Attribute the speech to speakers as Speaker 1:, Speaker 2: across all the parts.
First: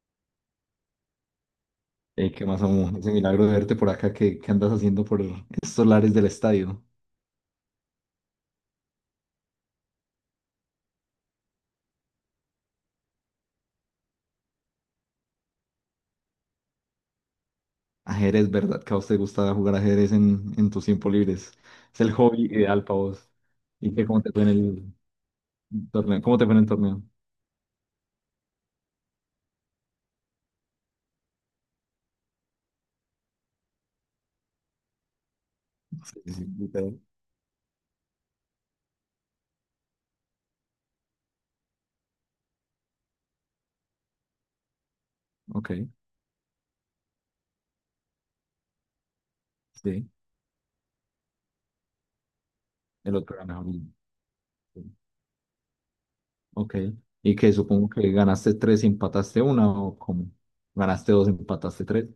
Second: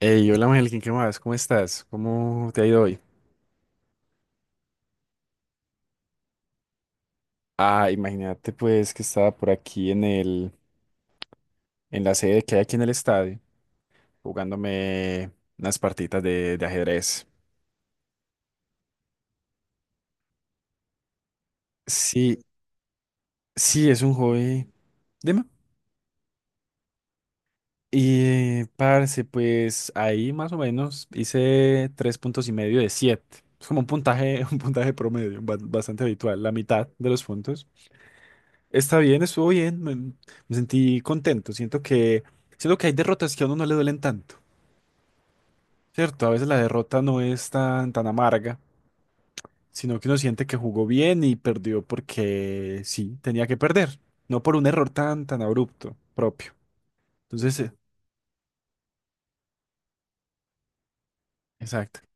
Speaker 1: Hey, hola Ángel, ¿qué más? ¿Cómo estás?
Speaker 2: Ey, ¿qué
Speaker 1: ¿Cómo te
Speaker 2: más,
Speaker 1: ha ido
Speaker 2: amo?
Speaker 1: hoy?
Speaker 2: Ese milagro de verte por acá, ¿qué andas haciendo por estos lares del estadio?
Speaker 1: Ah, imagínate pues que estaba por aquí en la sede que hay aquí en el estadio, jugándome unas partitas de ajedrez.
Speaker 2: Ajedrez, ¿verdad? Que a vos te gusta jugar ajedrez en tus tiempos libres. Es el
Speaker 1: Sí,
Speaker 2: hobby ideal para vos.
Speaker 1: sí,
Speaker 2: ¿Y
Speaker 1: es
Speaker 2: qué,
Speaker 1: un
Speaker 2: cómo te fue en
Speaker 1: hobby.
Speaker 2: el
Speaker 1: Dime.
Speaker 2: torneo? ¿Cómo te fue en el torneo?
Speaker 1: Y parce, pues ahí más o menos hice 3,5 puntos de 7. Es como un puntaje, un puntaje promedio, bastante
Speaker 2: Sí,
Speaker 1: habitual,
Speaker 2: sí,
Speaker 1: la mitad
Speaker 2: literal.
Speaker 1: de los puntos. Está bien, estuvo bien, me sentí contento. Siento que hay derrotas que a uno no le duelen tanto,
Speaker 2: Ok,
Speaker 1: ¿cierto? A veces la derrota no es tan, tan amarga, sino que
Speaker 2: sí,
Speaker 1: uno siente que jugó bien y perdió porque
Speaker 2: el
Speaker 1: sí,
Speaker 2: otro
Speaker 1: tenía que
Speaker 2: ganaba.
Speaker 1: perder, no por un
Speaker 2: Sí.
Speaker 1: error tan, tan abrupto propio.
Speaker 2: Ok, ¿y que
Speaker 1: Entonces,
Speaker 2: supongo que ganaste tres y empataste una, o cómo? Ganaste dos, empataste
Speaker 1: exacto,
Speaker 2: tres.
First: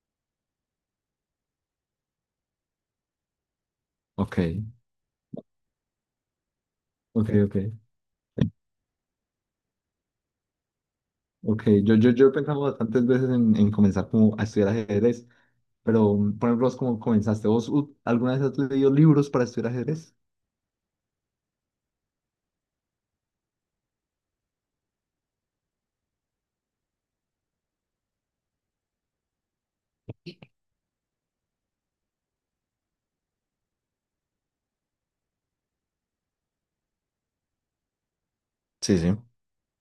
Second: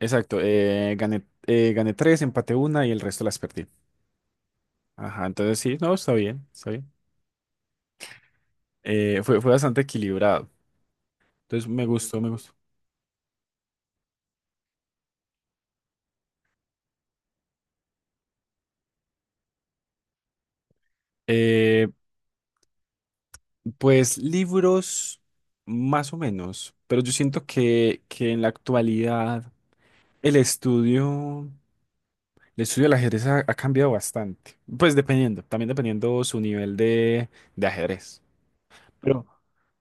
Speaker 1: exacto. Gané tres, empaté una y el resto las perdí.
Speaker 2: Ok,
Speaker 1: Ajá, entonces sí, no, está bien, está bien.
Speaker 2: ok, ok.
Speaker 1: Fue bastante equilibrado.
Speaker 2: Ok,
Speaker 1: Entonces me
Speaker 2: yo, yo,
Speaker 1: gustó, me
Speaker 2: yo he
Speaker 1: gustó.
Speaker 2: pensado bastantes veces en comenzar como a estudiar ajedrez. Pero, por ejemplo, ¿vos cómo comenzaste? ¿Vos alguna vez has leído libros para estudiar ajedrez?
Speaker 1: Eh, Pues libros, más o menos, pero yo siento que en la actualidad el estudio, el estudio del ajedrez ha cambiado bastante. Pues dependiendo, también dependiendo su nivel de ajedrez.
Speaker 2: Sí, sí.
Speaker 1: Pero,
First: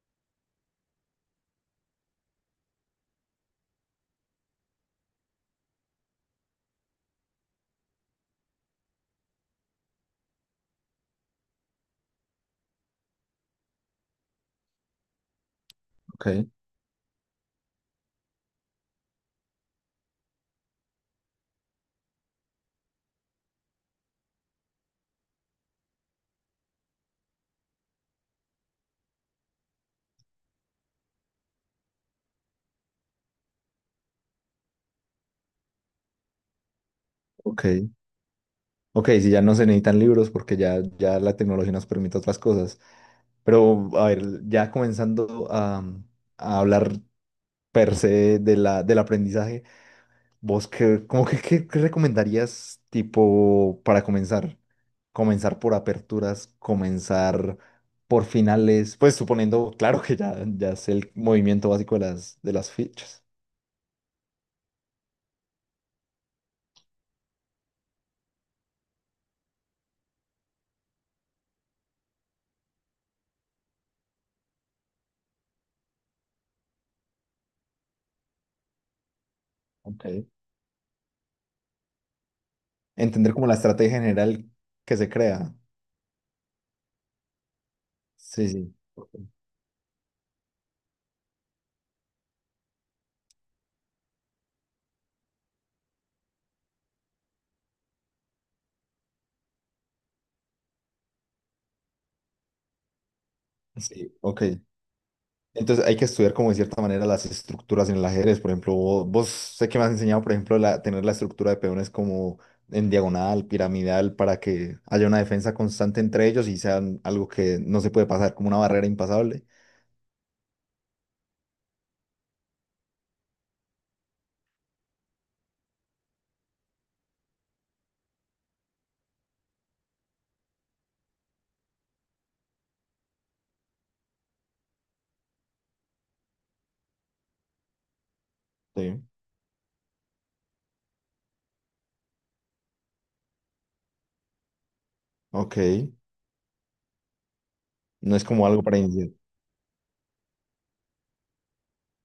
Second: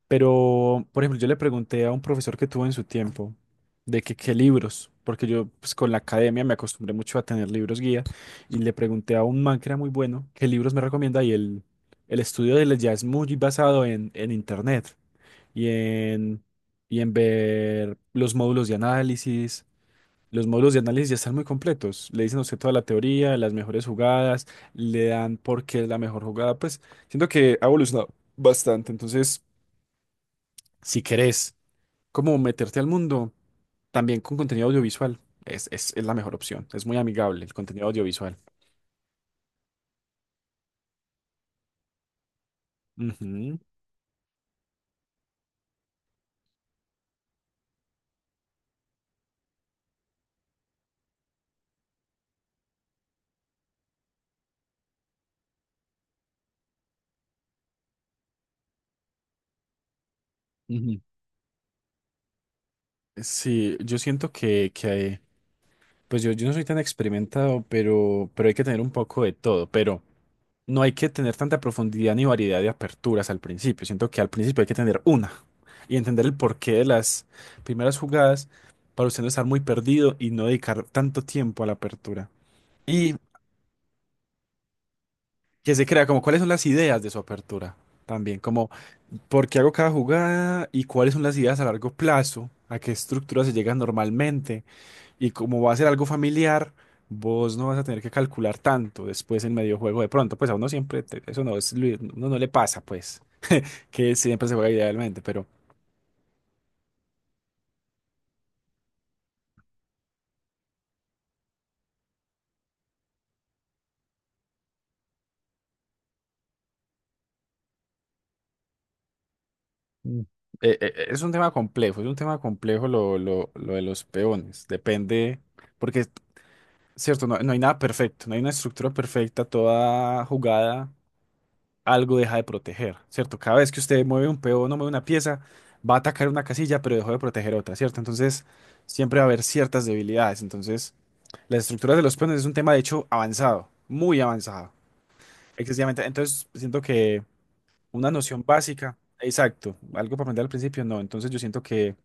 Speaker 1: pero, por ejemplo, yo le pregunté a un profesor que tuvo en su tiempo de que qué libros, porque yo pues, con la academia me acostumbré mucho a tener libros guía, y le pregunté a un man que era muy bueno qué libros me recomienda y el estudio de él ya es muy basado en internet y
Speaker 2: Ok,
Speaker 1: en, y en ver los módulos de análisis. Los módulos de análisis ya están muy completos. Le dicen a usted toda la teoría, las mejores jugadas, le dan por qué es la mejor jugada. Pues siento que ha evolucionado bastante. Entonces, si querés como meterte al mundo, también con contenido audiovisual, es la mejor opción. Es muy amigable el
Speaker 2: ok.
Speaker 1: contenido audiovisual.
Speaker 2: Ok, si ya no se necesitan libros porque ya la tecnología nos permite otras cosas.
Speaker 1: Ujú,
Speaker 2: Pero, a ver, ya comenzando a hablar per se del aprendizaje, ¿vos qué, como que, qué recomendarías tipo para comenzar? Comenzar por aperturas, comenzar por finales, pues suponiendo, claro que ya sé
Speaker 1: ujú.
Speaker 2: el movimiento básico de las fichas.
Speaker 1: Sí, yo siento que, pues yo no soy tan experimentado, pero hay que tener un poco de todo. Pero no hay que tener tanta profundidad ni variedad de aperturas al principio. Siento que al principio hay que tener una y entender el porqué de las primeras jugadas para usted no estar muy perdido
Speaker 2: Ok.
Speaker 1: y no dedicar tanto tiempo a la apertura. Y
Speaker 2: Entender como la estrategia general que se crea.
Speaker 1: que se crea como cuáles son las ideas de su apertura también,
Speaker 2: Sí,
Speaker 1: como
Speaker 2: sí. Ok.
Speaker 1: por qué hago cada jugada y cuáles son las ideas a largo plazo, a qué estructura se llega normalmente y como va a ser algo familiar. Vos no vas a tener que calcular tanto después en medio juego de pronto, pues a uno siempre, eso no es, uno no le pasa, pues.
Speaker 2: Sí,
Speaker 1: Que
Speaker 2: ok.
Speaker 1: siempre se juega idealmente, pero.
Speaker 2: Entonces hay que estudiar como de cierta manera las estructuras en el ajedrez. Por ejemplo, vos, sé que me has enseñado, por ejemplo, tener la estructura de peones como en diagonal, piramidal, para que haya una defensa constante entre ellos y sean algo que no se puede pasar, como una barrera impasable.
Speaker 1: Mm. Es un tema complejo, es un tema complejo lo de los peones. Depende, porque cierto, no, no hay nada perfecto, no hay una estructura perfecta, toda jugada, algo deja de proteger, ¿cierto? Cada vez que usted mueve un peón o mueve una pieza, va a atacar una casilla, pero dejó de proteger otra, ¿cierto? Entonces,
Speaker 2: Sí.
Speaker 1: siempre va a haber ciertas debilidades. Entonces, las estructuras de los peones es un tema, de hecho, avanzado, muy avanzado.
Speaker 2: Ok.
Speaker 1: Excesivamente. Entonces, siento que. Una
Speaker 2: No es
Speaker 1: noción
Speaker 2: como algo para
Speaker 1: básica,
Speaker 2: iniciar.
Speaker 1: exacto, algo para aprender al principio, no. Entonces yo siento que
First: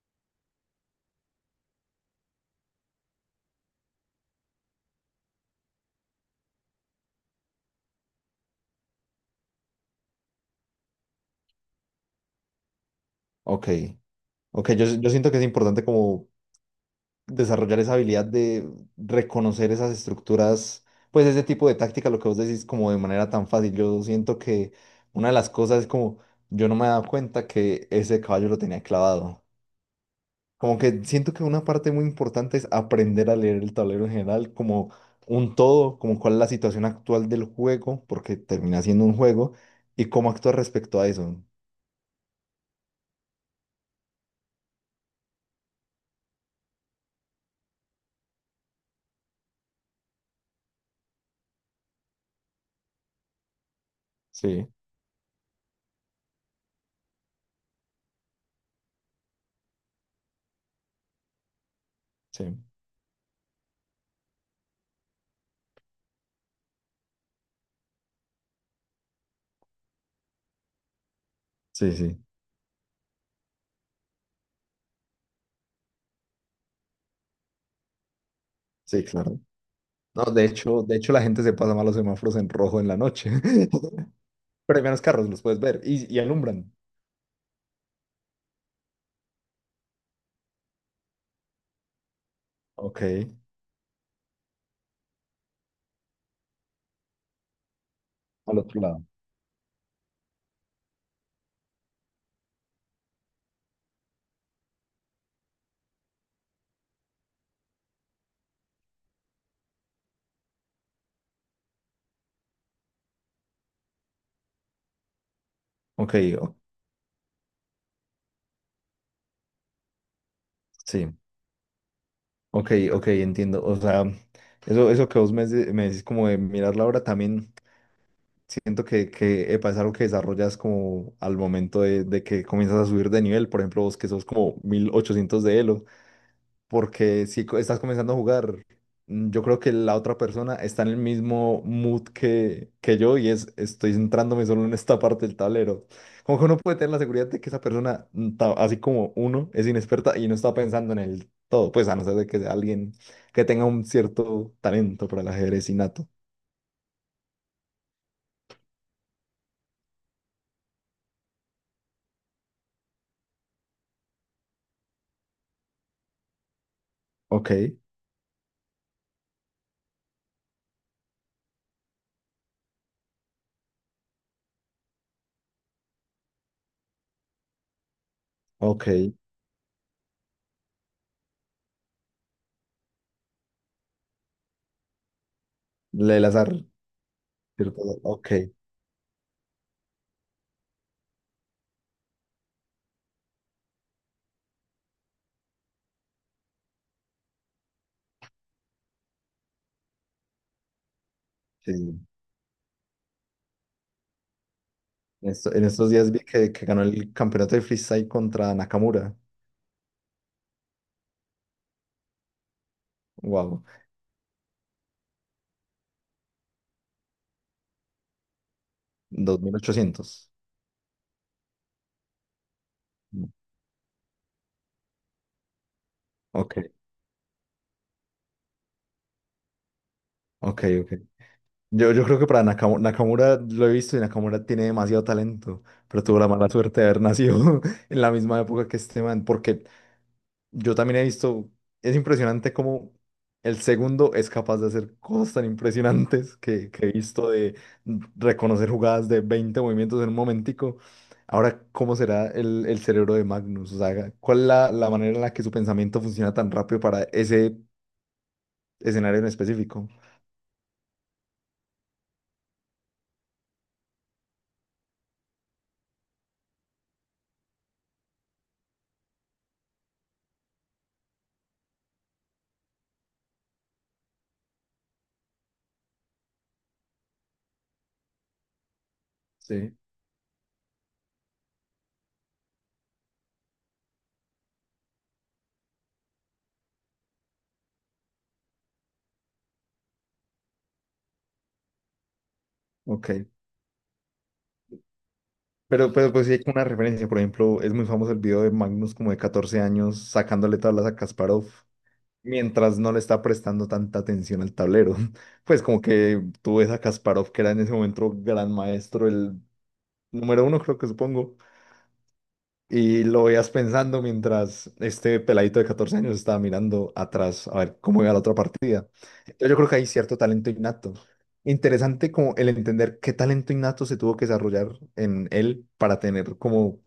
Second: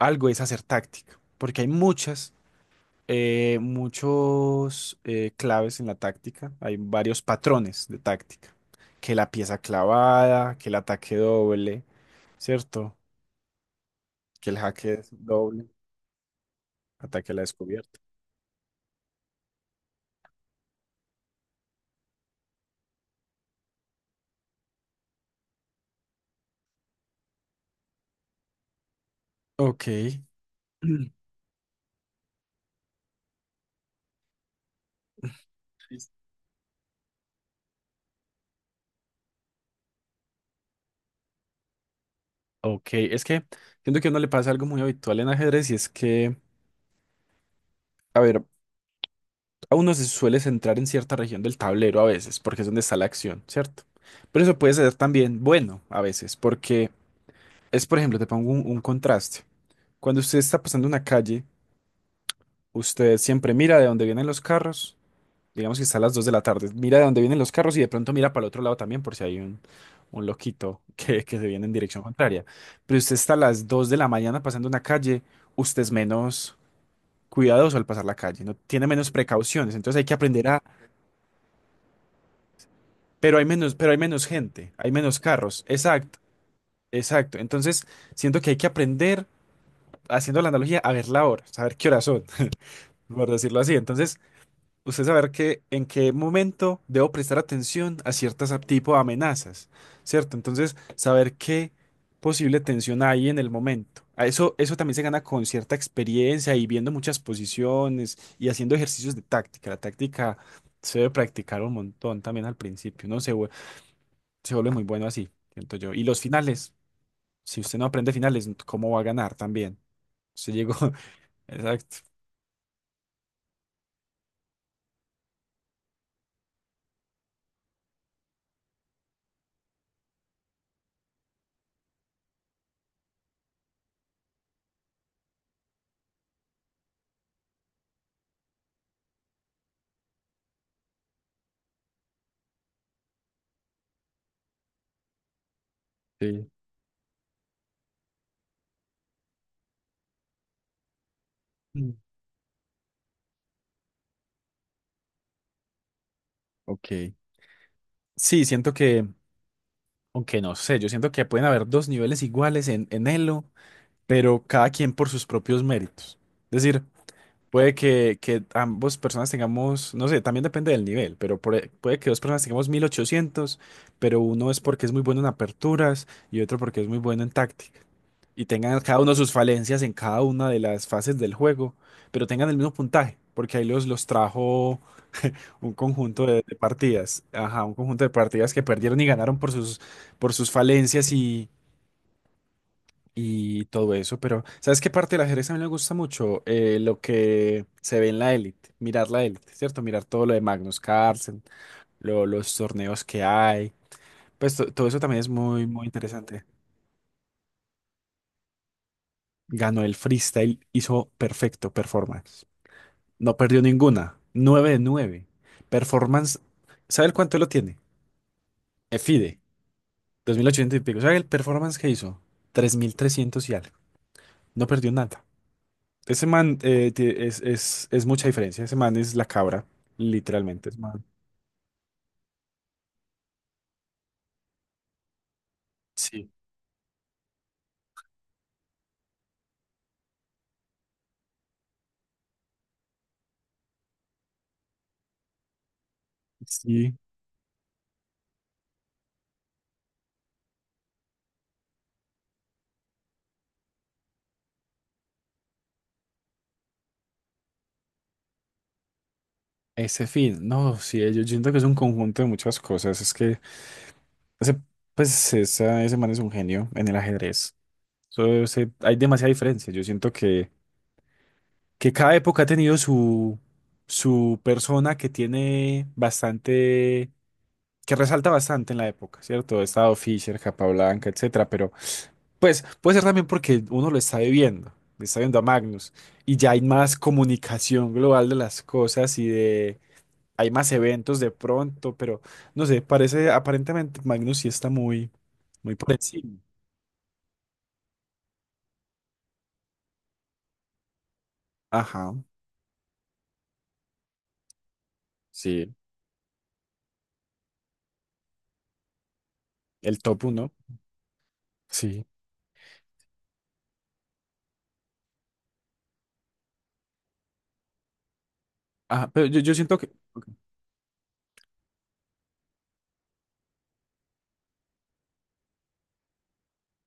Speaker 1: algo es hacer táctica, porque hay muchos claves en la táctica, hay varios patrones de táctica, que la pieza clavada, que el ataque doble, ¿cierto?
Speaker 2: Ok.
Speaker 1: Que el
Speaker 2: Ok, yo,
Speaker 1: jaque es
Speaker 2: yo siento que es
Speaker 1: doble,
Speaker 2: importante como
Speaker 1: ataque a la
Speaker 2: desarrollar esa
Speaker 1: descubierta.
Speaker 2: habilidad de reconocer esas estructuras, pues ese tipo de táctica, lo que vos decís, como de manera tan fácil. Yo siento que una de las cosas es como, yo no me he dado cuenta que ese caballo lo tenía clavado.
Speaker 1: Ok.
Speaker 2: Como que siento que una parte muy importante es aprender a leer el tablero en general, como un todo, como cuál es la situación actual del juego, porque termina siendo un juego, y cómo actuar respecto a eso.
Speaker 1: Ok, es que siento que a uno le pasa algo muy habitual en ajedrez y es que, a ver, a uno se suele centrar en cierta región del tablero a veces, porque es donde está la acción, ¿cierto? Pero eso
Speaker 2: Sí,
Speaker 1: puede ser también bueno a veces, porque por ejemplo, te pongo un contraste. Cuando usted está pasando una calle,
Speaker 2: sí,
Speaker 1: usted siempre mira de dónde vienen los carros, digamos que está a las 2 de la tarde, mira de dónde vienen los carros y de pronto mira para el otro lado también por si hay un loquito que se viene en
Speaker 2: sí,
Speaker 1: dirección
Speaker 2: sí,
Speaker 1: contraria. Pero usted está a las 2 de la mañana pasando una calle, usted es menos cuidadoso al pasar la calle, no tiene
Speaker 2: sí,
Speaker 1: menos
Speaker 2: claro.
Speaker 1: precauciones, entonces hay que
Speaker 2: No, de
Speaker 1: aprender a.
Speaker 2: hecho, de hecho la gente se pasa mal los semáforos en rojo en la noche.
Speaker 1: Pero hay menos, pero hay menos gente,
Speaker 2: Pero hay
Speaker 1: hay
Speaker 2: menos
Speaker 1: menos
Speaker 2: carros, los puedes
Speaker 1: carros.
Speaker 2: ver. Y,
Speaker 1: Exacto,
Speaker 2: y alumbran.
Speaker 1: exacto. Entonces, siento que hay que aprender, haciendo la analogía, a ver la hora, saber qué horas son,
Speaker 2: Ok.
Speaker 1: por decirlo así. Entonces, usted saber que en qué momento debo prestar atención a ciertas
Speaker 2: Al otro
Speaker 1: tipo de
Speaker 2: lado.
Speaker 1: amenazas, ¿cierto? Entonces, saber qué posible tensión hay en el momento. A Eso, eso también se gana con cierta experiencia y viendo muchas posiciones y haciendo ejercicios de táctica. La táctica se debe practicar un montón también al principio. No sé, se vuelve muy bueno así, siento yo. Y
Speaker 2: Ok,
Speaker 1: los
Speaker 2: o-
Speaker 1: finales, si usted no aprende finales, ¿cómo va a ganar también? Usted llegó,
Speaker 2: sí,
Speaker 1: exacto.
Speaker 2: ok, ok, entiendo. O sea, eso que vos me decís como de mirar la hora, también siento que epa, es algo que desarrollas como al momento de que comienzas a subir de nivel. Por ejemplo, vos que sos como 1800 de Elo, porque si co- estás comenzando a jugar, yo creo que la otra persona está en el mismo mood que yo y es estoy centrándome solo en esta parte del tablero. Como que
Speaker 1: Sí.
Speaker 2: uno puede tener la seguridad de que esa persona, así como uno, es inexperta y no está pensando en el todo, pues
Speaker 1: Mm.
Speaker 2: a no ser de que sea alguien que tenga un cierto talento para el ajedrez innato.
Speaker 1: Ok. Sí, siento que, aunque no sé, yo siento que pueden haber dos niveles iguales en Elo, pero cada quien por sus propios méritos. Es decir,
Speaker 2: Ok,
Speaker 1: puede que ambos personas tengamos, no sé, también depende del nivel, pero puede que dos personas tengamos 1800 pero uno es porque es muy bueno en aperturas y otro porque es muy bueno en táctica. Y tengan cada
Speaker 2: ok.
Speaker 1: uno sus falencias en cada una de las fases del juego, pero tengan el mismo puntaje, porque ahí los trajo un
Speaker 2: Le
Speaker 1: conjunto
Speaker 2: el
Speaker 1: de,
Speaker 2: azar,
Speaker 1: de partidas, ajá, un
Speaker 2: ¿cierto?
Speaker 1: conjunto de
Speaker 2: Ok,
Speaker 1: partidas que perdieron y ganaron por sus falencias y todo eso, pero ¿sabes qué parte del ajedrez a mí me gusta mucho? Lo que se ve en la élite, mirar la élite, ¿cierto? Mirar todo lo de Magnus Carlsen,
Speaker 2: sí.
Speaker 1: los torneos que hay, pues todo eso también es
Speaker 2: En
Speaker 1: muy, muy
Speaker 2: estos días vi
Speaker 1: interesante.
Speaker 2: que ganó el campeonato de freestyle contra Nakamura.
Speaker 1: Ganó el freestyle, hizo perfecto performance. No perdió
Speaker 2: Wow.
Speaker 1: ninguna. 9 de 9. Performance. ¿Sabe el cuánto lo tiene? FIDE.
Speaker 2: 2800.
Speaker 1: 2800 y pico. ¿Sabe el performance que hizo? 3300 y algo. No perdió nada. Ese
Speaker 2: Ok,
Speaker 1: man es mucha diferencia. Ese man es la cabra.
Speaker 2: ok,
Speaker 1: Literalmente. Es
Speaker 2: ok.
Speaker 1: man.
Speaker 2: Yo creo que para Nakamura, lo he visto y Nakamura tiene demasiado talento, pero tuvo la
Speaker 1: Sí.
Speaker 2: mala suerte de haber nacido en la misma época que este man, porque yo también he visto, es impresionante cómo el segundo es capaz de hacer cosas tan impresionantes que he
Speaker 1: Sí.
Speaker 2: visto de reconocer jugadas de 20 movimientos en un momentico. Ahora, ¿cómo será el cerebro de Magnus? O sea, ¿cuál es la manera en la que su pensamiento funciona tan rápido para ese escenario en específico?
Speaker 1: Ese fin. No, sí. Yo siento que es un conjunto de muchas cosas. Es que ese, pues, ese man es un genio en el ajedrez. So, hay demasiada diferencia. Yo siento que cada época ha tenido su persona que tiene bastante, que resalta bastante en la época, ¿cierto? Ha
Speaker 2: Sí.
Speaker 1: estado Fisher, Capablanca, etcétera, pero pues puede ser también porque uno lo está viviendo, lo está viendo a Magnus, y ya hay más comunicación global de las cosas hay más eventos de pronto, pero no sé,
Speaker 2: Ok.
Speaker 1: parece, aparentemente Magnus sí está muy, muy por
Speaker 2: Pero pues sí
Speaker 1: encima.
Speaker 2: hay como una referencia. Por ejemplo, es muy famoso el video de Magnus como de 14 años sacándole tablas a Kasparov
Speaker 1: Ajá,
Speaker 2: mientras no le está prestando tanta atención al tablero. Pues
Speaker 1: sí,
Speaker 2: como que tú ves a Kasparov que era en ese momento gran maestro, el
Speaker 1: el top
Speaker 2: número
Speaker 1: uno,
Speaker 2: uno creo que supongo,
Speaker 1: sí.
Speaker 2: y lo veías pensando mientras este peladito de 14 años estaba mirando atrás a ver cómo iba la otra partida.
Speaker 1: Ajá, pero yo,
Speaker 2: Entonces
Speaker 1: yo
Speaker 2: yo creo que
Speaker 1: siento
Speaker 2: hay
Speaker 1: que,
Speaker 2: cierto talento innato. Interesante como el entender qué talento innato se tuvo que desarrollar en él para tener como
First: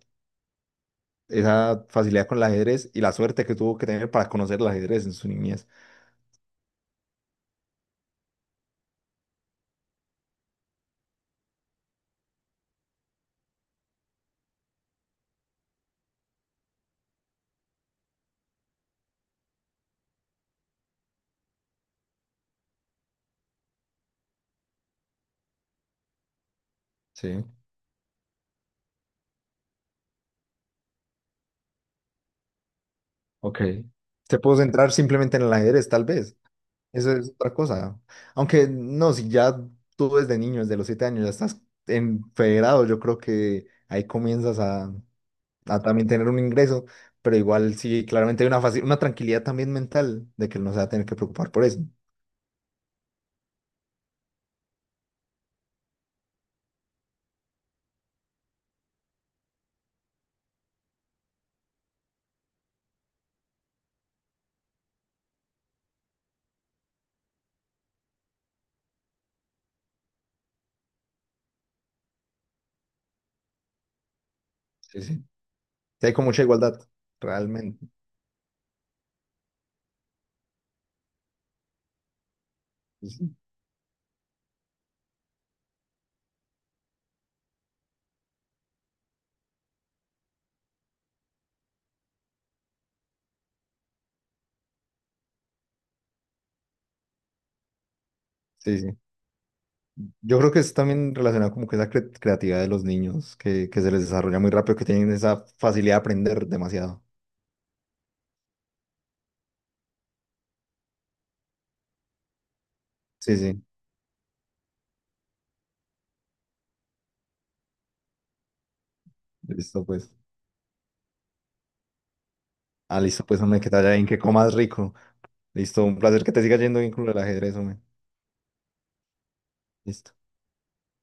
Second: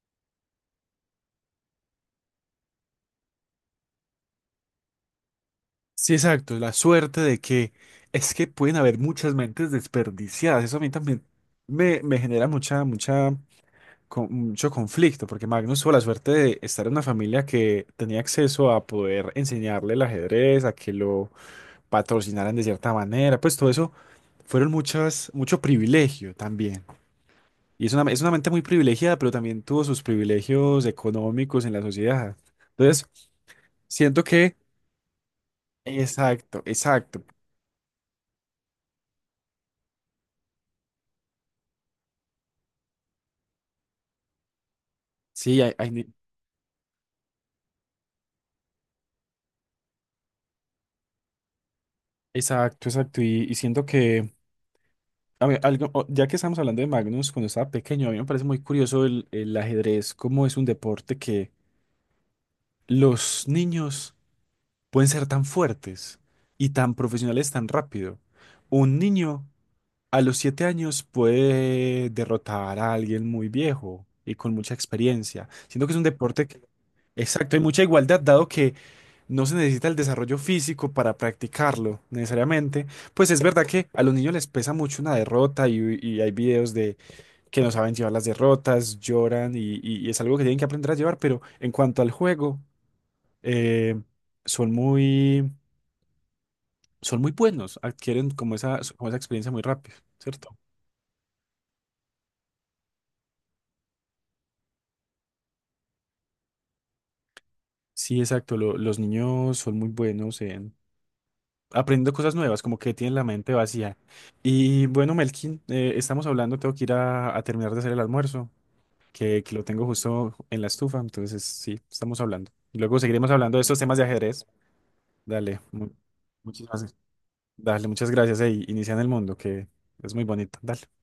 Speaker 2: esa facilidad con el ajedrez y la suerte que tuvo que tener para conocer el ajedrez en su niñez.
Speaker 1: sí, exacto, la suerte de que es que pueden haber muchas mentes desperdiciadas. Eso a mí también me genera mucho conflicto, porque Magnus tuvo la suerte de estar en una familia que tenía acceso a poder enseñarle el ajedrez, a que lo patrocinaran de cierta manera. Pues todo eso fueron mucho privilegio también.
Speaker 2: Sí,
Speaker 1: Y es una mente muy privilegiada, pero también tuvo sus privilegios económicos en la sociedad. Entonces,
Speaker 2: ok.
Speaker 1: siento
Speaker 2: Se pudo
Speaker 1: que...
Speaker 2: centrar simplemente en el ajedrez, tal vez.
Speaker 1: Exacto,
Speaker 2: Eso
Speaker 1: exacto.
Speaker 2: es otra cosa. Aunque no, si ya tú desde niño, desde los 7 años, ya estás en federado, yo creo que ahí comienzas a,
Speaker 1: Sí, hay,
Speaker 2: a
Speaker 1: hay ni-
Speaker 2: también tener un ingreso, pero igual sí, claramente hay una una tranquilidad también mental de que no se va a tener que preocupar por eso.
Speaker 1: Exacto, exacto. Y siento que, a mí algo, ya que estamos hablando de Magnus, cuando estaba pequeño, a mí me parece muy curioso el ajedrez, cómo es un deporte que los niños pueden ser tan fuertes y tan profesionales tan rápido. Un niño a los 7 años puede derrotar a alguien muy viejo y con mucha
Speaker 2: Sí, sí.
Speaker 1: experiencia. Siento que es un
Speaker 2: Sí, hay como mucha
Speaker 1: deporte que...
Speaker 2: igualdad,
Speaker 1: Exacto, hay mucha
Speaker 2: realmente.
Speaker 1: igualdad, dado que no se necesita el desarrollo físico para practicarlo necesariamente.
Speaker 2: Sí,
Speaker 1: Pues es verdad que a los niños les pesa mucho una derrota y hay videos de que no saben llevar las derrotas, lloran y es algo que tienen que aprender a llevar, pero en cuanto al juego, eh, son muy, son muy buenos, adquieren
Speaker 2: sí. Sí.
Speaker 1: como esa experiencia muy rápido,
Speaker 2: Yo creo
Speaker 1: ¿cierto?
Speaker 2: que es también relacionado como que esa creatividad de los niños, que se les desarrolla muy rápido, que tienen esa facilidad de aprender demasiado.
Speaker 1: Sí, exacto. Los niños son muy buenos en aprendiendo cosas nuevas, como que tienen la
Speaker 2: Sí,
Speaker 1: mente
Speaker 2: sí.
Speaker 1: vacía. Y bueno, Melkin, estamos hablando, tengo que ir a terminar de hacer el almuerzo, que lo
Speaker 2: Listo,
Speaker 1: tengo
Speaker 2: pues.
Speaker 1: justo en la estufa, entonces sí, estamos hablando. Y luego
Speaker 2: Ah, listo,
Speaker 1: seguiremos
Speaker 2: pues,
Speaker 1: hablando
Speaker 2: hombre,
Speaker 1: de
Speaker 2: que te
Speaker 1: estos
Speaker 2: vaya
Speaker 1: temas de
Speaker 2: bien, que
Speaker 1: ajedrez.
Speaker 2: comas rico.
Speaker 1: Dale,
Speaker 2: Listo, un placer que te siga yendo
Speaker 1: muchísimas,
Speaker 2: bien
Speaker 1: gracias.
Speaker 2: con el ajedrez, hombre.
Speaker 1: Dale, muchas gracias. Ey, inicia en el mundo, que
Speaker 2: Listo.
Speaker 1: es muy bonito. Dale.